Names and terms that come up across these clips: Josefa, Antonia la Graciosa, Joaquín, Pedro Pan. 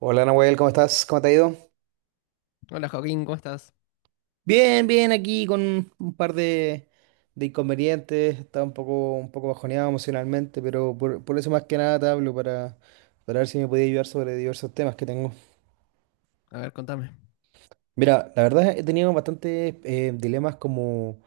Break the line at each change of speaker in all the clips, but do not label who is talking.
Hola, Nahuel, ¿cómo estás? ¿Cómo te ha ido?
Hola Joaquín, ¿cómo estás?
Bien, bien, aquí con un par de inconvenientes. Estaba un poco bajoneado emocionalmente, pero por eso más que nada te hablo para ver si me podía ayudar sobre diversos temas que tengo.
A ver, contame.
Mira, la verdad he tenido bastantes dilemas como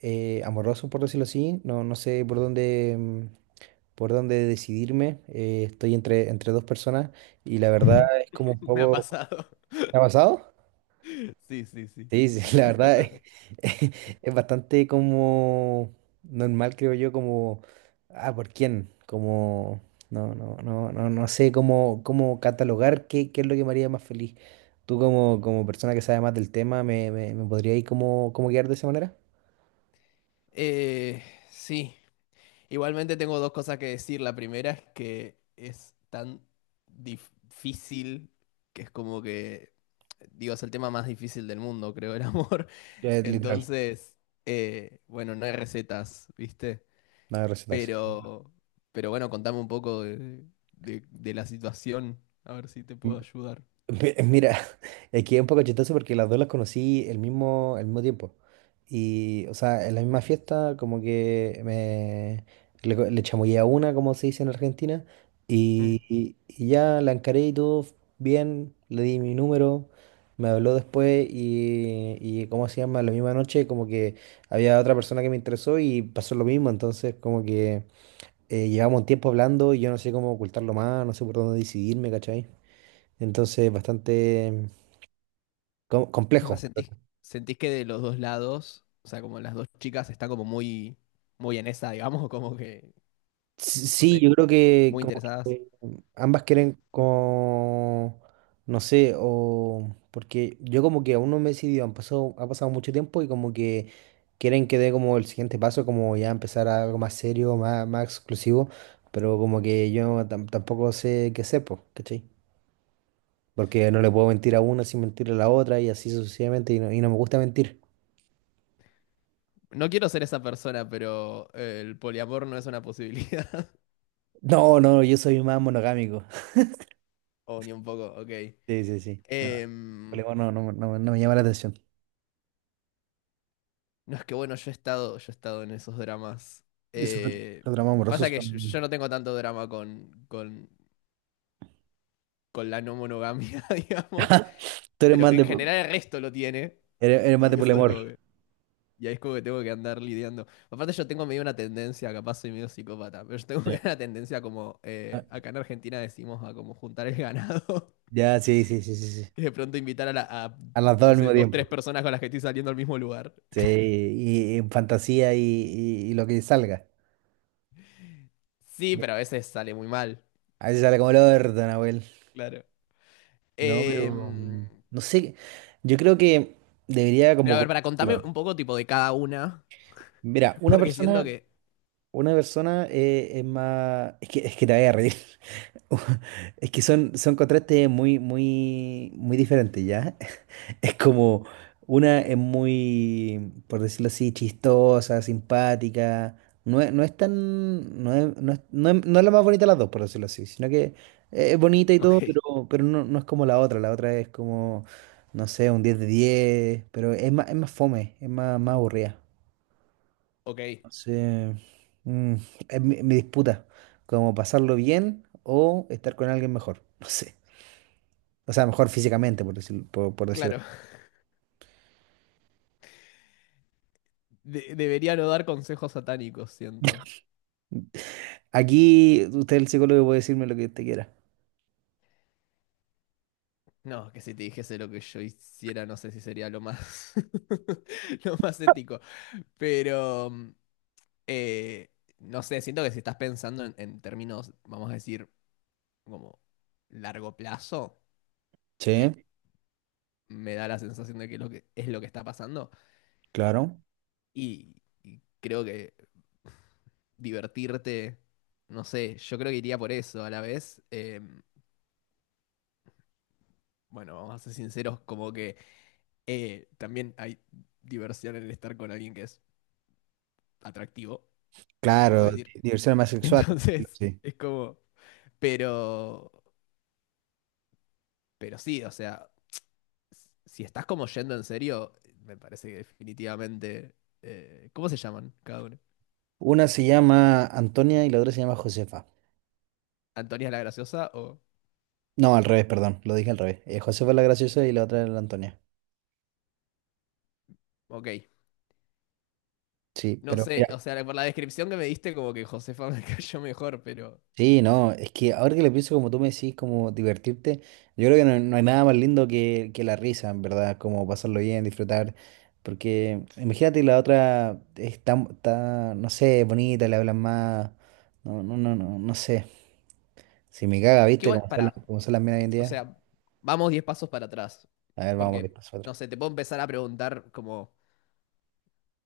amorosos, por decirlo así. No, no sé por dónde, por dónde decidirme. Estoy entre, entre dos personas y la verdad es como un
Me ha
poco...
pasado.
¿Te ha pasado?
Sí, sí, sí.
Sí, sí, la verdad es,
Contame.
es bastante como normal, creo yo, como, ah, ¿por quién? Como, no, no, no, no, no sé cómo, cómo catalogar qué, qué es lo que me haría más feliz. Tú como, como persona que sabe más del tema, ¿me podrías ir como, como guiar de esa manera?
Eh, sí, Igualmente tengo dos cosas que decir. La primera es que es tan difícil que es como que, digo, es el tema más difícil del mundo, creo, el amor.
Literal,
Entonces, bueno, no hay recetas, ¿viste?
nada de recetas.
Pero, pero bueno, contame un poco de, de la situación, a ver si te puedo ayudar.
Mira, aquí es un poco chistoso porque las dos las conocí el mismo tiempo. Y, o sea, en la misma fiesta, como que me le, le chamullé a una, como se dice en Argentina,
Mm.
y, y- y ya la encaré y todo bien, le di mi número, me habló después ¿cómo se llama? La misma noche, como que había otra persona que me interesó y pasó lo mismo. Entonces, como que llevamos un tiempo hablando y yo no sé cómo ocultarlo más, no sé por dónde decidirme, ¿cachai? Entonces, bastante
O sea,
complejo.
sentís que de los dos lados, o sea, como las dos chicas están como muy, muy en esa, digamos, como que, no
Sí,
sé,
yo creo que
muy
como
interesadas.
que ambas quieren como, no sé, o porque yo como que aún no me he decidido, han pasado, ha pasado mucho tiempo y como que quieren que dé como el siguiente paso, como ya empezar a algo más serio, más, más exclusivo, pero como que yo tampoco sé qué sé, pues, ¿cachai? Porque no le puedo mentir a una sin mentirle a la otra y así sucesivamente y no me gusta mentir.
No quiero ser esa persona, pero el poliamor no es una posibilidad.
No, no, yo soy más monogámico.
O ni un poco, ok.
Sí, sí, sí. No.
Em,
Problema no, no, no, no me llama la atención.
no es que bueno, yo he estado en esos dramas. Eh,
Esos dramas
Pasa
amorosos
que yo
son...
no tengo tanto drama con la no monogamia, digamos,
Tú eres
pero
más
en
de,
general el resto lo tiene.
eres, eres más
Y
de
eso es como
poliamor.
que. Y ahí es como que tengo que andar lidiando. Aparte yo tengo medio una tendencia, capaz soy medio psicópata, pero yo tengo
Ya,
medio una tendencia como,
ah,
acá en Argentina decimos a como juntar el ganado
ya, sí, sí, sí, sí, sí.
y de pronto invitar a
A las dos
no
al
sé,
mismo
dos,
tiempo.
tres personas con las que estoy saliendo al mismo lugar.
Sí, y en fantasía y lo que salga.
Sí, pero a veces sale muy mal,
A veces sale como el orto, Nahuel.
claro.
No, pero
Em,
no sé. Yo creo que debería
pero a ver,
como...
para contarme
¿no?
un poco tipo de cada una,
Mira, una
porque siento
persona.
que,
Una persona es más. Es que te voy a reír. Es que son, son contrastes muy, muy, muy diferentes, ¿ya? Es como. Una es muy, por decirlo así, chistosa, simpática. No es, no es tan. No es, no es la más bonita de las dos, por decirlo así. Sino que es bonita y todo,
ok,
pero no, no es como la otra. La otra es como. No sé, un 10 de diez. Pero es más fome, es más, más aburrida.
ok,
Sí. Mm, es mi, mi disputa, como pasarlo bien o estar con alguien mejor, no sé. O sea, mejor físicamente, por decir, por decirlo.
claro, debería no dar consejos satánicos, siento.
Aquí usted, el psicólogo, puede decirme lo que usted quiera.
No, que si te dijese lo que yo hiciera, no sé si sería lo más, lo más ético. Pero, mm, eh, no sé, siento que si estás pensando en términos, vamos a decir, como largo plazo, que
Sí,
me da la sensación de que, lo que es lo que está pasando,
claro.
y, y creo que divertirte, no sé, yo creo que iría por eso a la vez. Bueno, vamos a ser sinceros, como que también hay diversión en estar con alguien que es atractivo. Vamos a
Claro,
decir.
diversión más sexual.
Entonces,
Sí.
es como, pero, pero sí, o sea, si estás como yendo en serio, me parece que definitivamente, ¿cómo se llaman cada uno?
Una se llama Antonia y la otra se llama Josefa.
¿Antonia la Graciosa o...?
No, al revés, perdón, lo dije al revés. Josefa es la graciosa y la otra es la Antonia.
Ok,
Sí,
no
pero
sé, o
mira,
sea, por la descripción que me diste como que Josefa me cayó mejor, pero...
sí, no, es que ahora que lo pienso, como tú me decís, como divertirte, yo creo que no, no hay nada más lindo que la risa, en verdad, como pasarlo bien, disfrutar, porque imagínate la otra es tan, tan, no sé, bonita, le hablan más, no, no, no, no, no sé, si me caga,
Que
¿viste?
igual, para,
Como son las minas hoy en
o
día.
sea, vamos 10 pasos para atrás,
A ver, vamos a ver,
porque,
pasa otra.
no sé, te puedo empezar a preguntar como,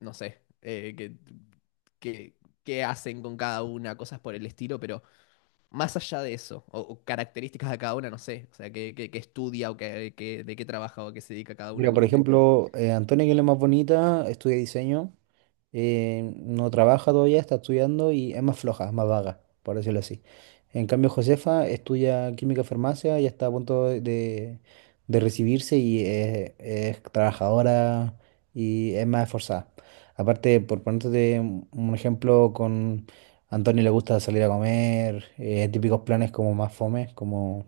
no sé, que, que- qué hacen con cada una, cosas por el estilo, pero... Más allá de eso, o características de cada una, no sé, o sea, qué, qué estudia o qué, de qué trabaja o qué se dedica cada una,
Mira, por
como que,
ejemplo, Antonia, que es la más bonita, estudia diseño. Eh, no trabaja todavía, está estudiando y es más floja, es más vaga, por decirlo así. En cambio, Josefa estudia química farmacia y está a punto de recibirse y es trabajadora y es más esforzada. Aparte, por ponerte un ejemplo, con Antonio le gusta salir a comer, típicos planes como más fome, como,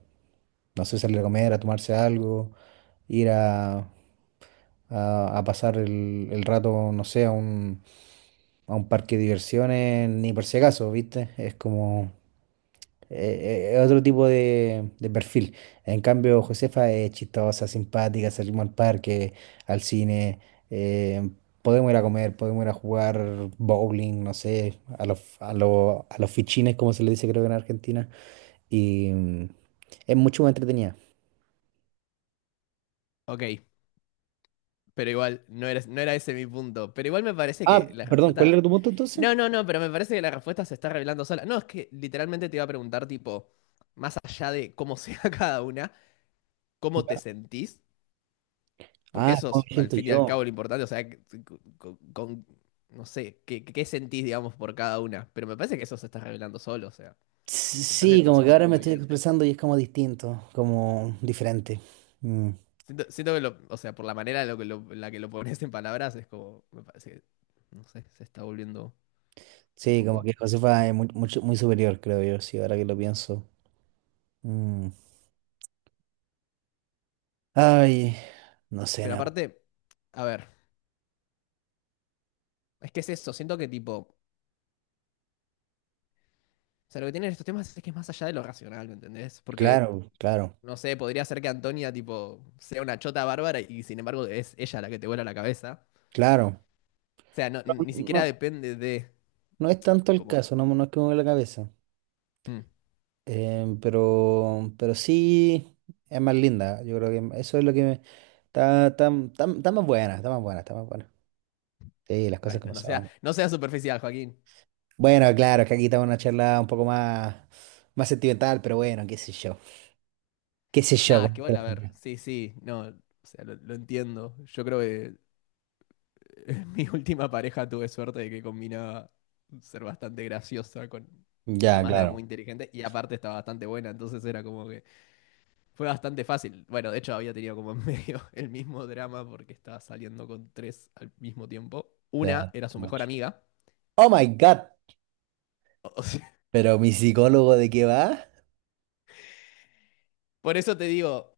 no sé, salir a comer, a tomarse algo, ir a, a pasar el rato, no sé, a un parque de diversiones ni por si acaso, ¿viste? Es como otro tipo de perfil. En cambio, Josefa es chistosa, simpática, salimos al parque, al cine, eh, podemos ir a comer, podemos ir a jugar bowling, no sé, a los, a los, a los fichines, como se le dice creo que en Argentina, y es mucho más entretenida.
ok, pero igual, no era ese mi punto, pero igual me parece
Ah,
que la
perdón, ¿cuál era
respuesta,
tu punto entonces?
no, no, no, pero me parece que la respuesta se está revelando sola, no, es que literalmente te iba a preguntar, tipo, más allá de cómo sea cada una, cómo te
Ya.
sentís, porque
Ah,
eso
¿cómo
es,
me
al
siento
fin y al cabo,
yo?
lo importante, o sea, que- con, con- no sé, qué, qué sentís, digamos, por cada una, pero me parece que eso se está revelando solo, o sea,
Sí,
me parece que
sí,
está
como que
siendo un
ahora me
poco
estoy
evidente.
expresando y es como distinto, como diferente. Mm.
Siento que lo, o sea, por la manera en lo que en la que lo pones en palabras, es como, me parece que, no sé, se está volviendo un
Sí, como
poco.
que Josefa es muy, muy superior, creo yo, sí, ahora que lo pienso. Mm. Ay, no sé,
Pero
nada.
aparte, a ver, es que es eso, siento que tipo, o sea, lo que tienen estos temas es que es más allá de lo racional, ¿me entendés? Porque,
Claro, claro,
no sé, podría ser que Antonia, tipo, sea una chota bárbara y sin embargo es ella la que te vuela la cabeza.
claro.
O sea, no, ni
No,
siquiera depende de,
no es tanto el
como,
caso, no, no es que me mueva la cabeza.
mm,
Em, pero sí es más linda, yo creo que eso es lo que me... Está, está, está, está más buena, está más buena, está más buena. Sí, las cosas
bueno,
como
no sea,
son.
no sea superficial, Joaquín.
Bueno, claro, es que aquí estamos en una charla un poco más, más sentimental, pero bueno, qué sé yo. Qué sé yo.
Nada, es que
Como que
vos, a
la
ver,
gente...
sí, sí, no, o sea, lo entiendo. Yo creo que mi última pareja tuve suerte de que combinaba ser bastante graciosa con,
ya,
además era
claro.
muy inteligente y aparte estaba bastante buena, entonces era como que fue bastante fácil. Bueno, de hecho había tenido como en medio el mismo drama porque estaba saliendo con tres al mismo tiempo.
Ya,
Una era su
too
mejor
much.
amiga.
Oh my God.
O sea,
Pero mi psicólogo, ¿de qué va?
por eso te digo,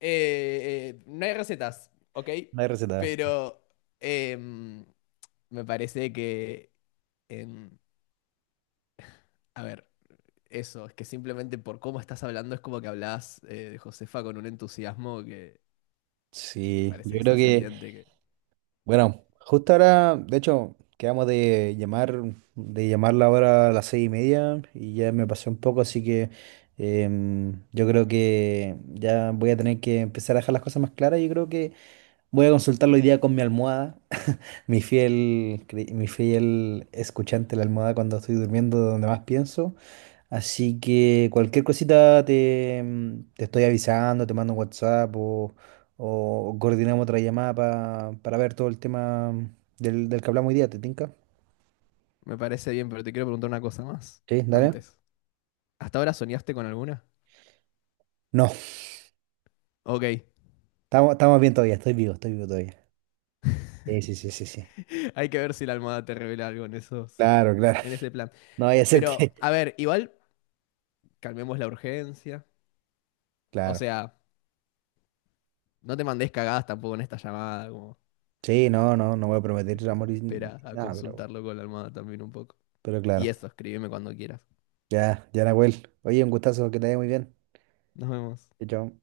no hay recetas, ¿ok?
No hay receta.
Pero em, me parece que, em, a ver, eso, es que simplemente por cómo estás hablando es como que hablas de Josefa con un entusiasmo que
Sí,
parece
yo
que
creo
estás
que,
evidente que...
bueno, justo ahora, de hecho, quedamos de llamar, de llamarla ahora a las 6:30 y ya me pasé un poco, así que yo creo que ya voy a tener que empezar a dejar las cosas más claras. Yo creo que voy a consultarlo hoy día con mi almohada, mi fiel, mi fiel escuchante la almohada cuando estoy durmiendo, donde más pienso. Así que cualquier cosita te, te estoy avisando, te mando un WhatsApp o coordinamos otra llamada para ver todo el tema del que hablamos hoy día, ¿te tinca?
Me parece bien, pero te quiero preguntar una cosa más.
Sí, dale.
Antes. ¿Hasta ahora soñaste con alguna?
No,
Ok.
estamos, estamos bien todavía, estoy vivo todavía. Sí, sí, sí, sí, sí.
Hay que ver si la almohada te revela algo en esos,
Claro, claro.
en ese plan.
No vaya a ser que.
Pero, a ver, igual calmemos la urgencia. O
Claro.
sea, no te mandes cagadas tampoco en esta llamada, como
Sí, no, no, no voy a prometer amor y
espera a
nada,
consultarlo con la almohada también un poco.
pero
Y
claro.
eso, escríbeme cuando quieras.
Ya, ya, Nahuel. Oye, un gustazo, que te vaya muy bien.
Nos vemos.
Chao, chao.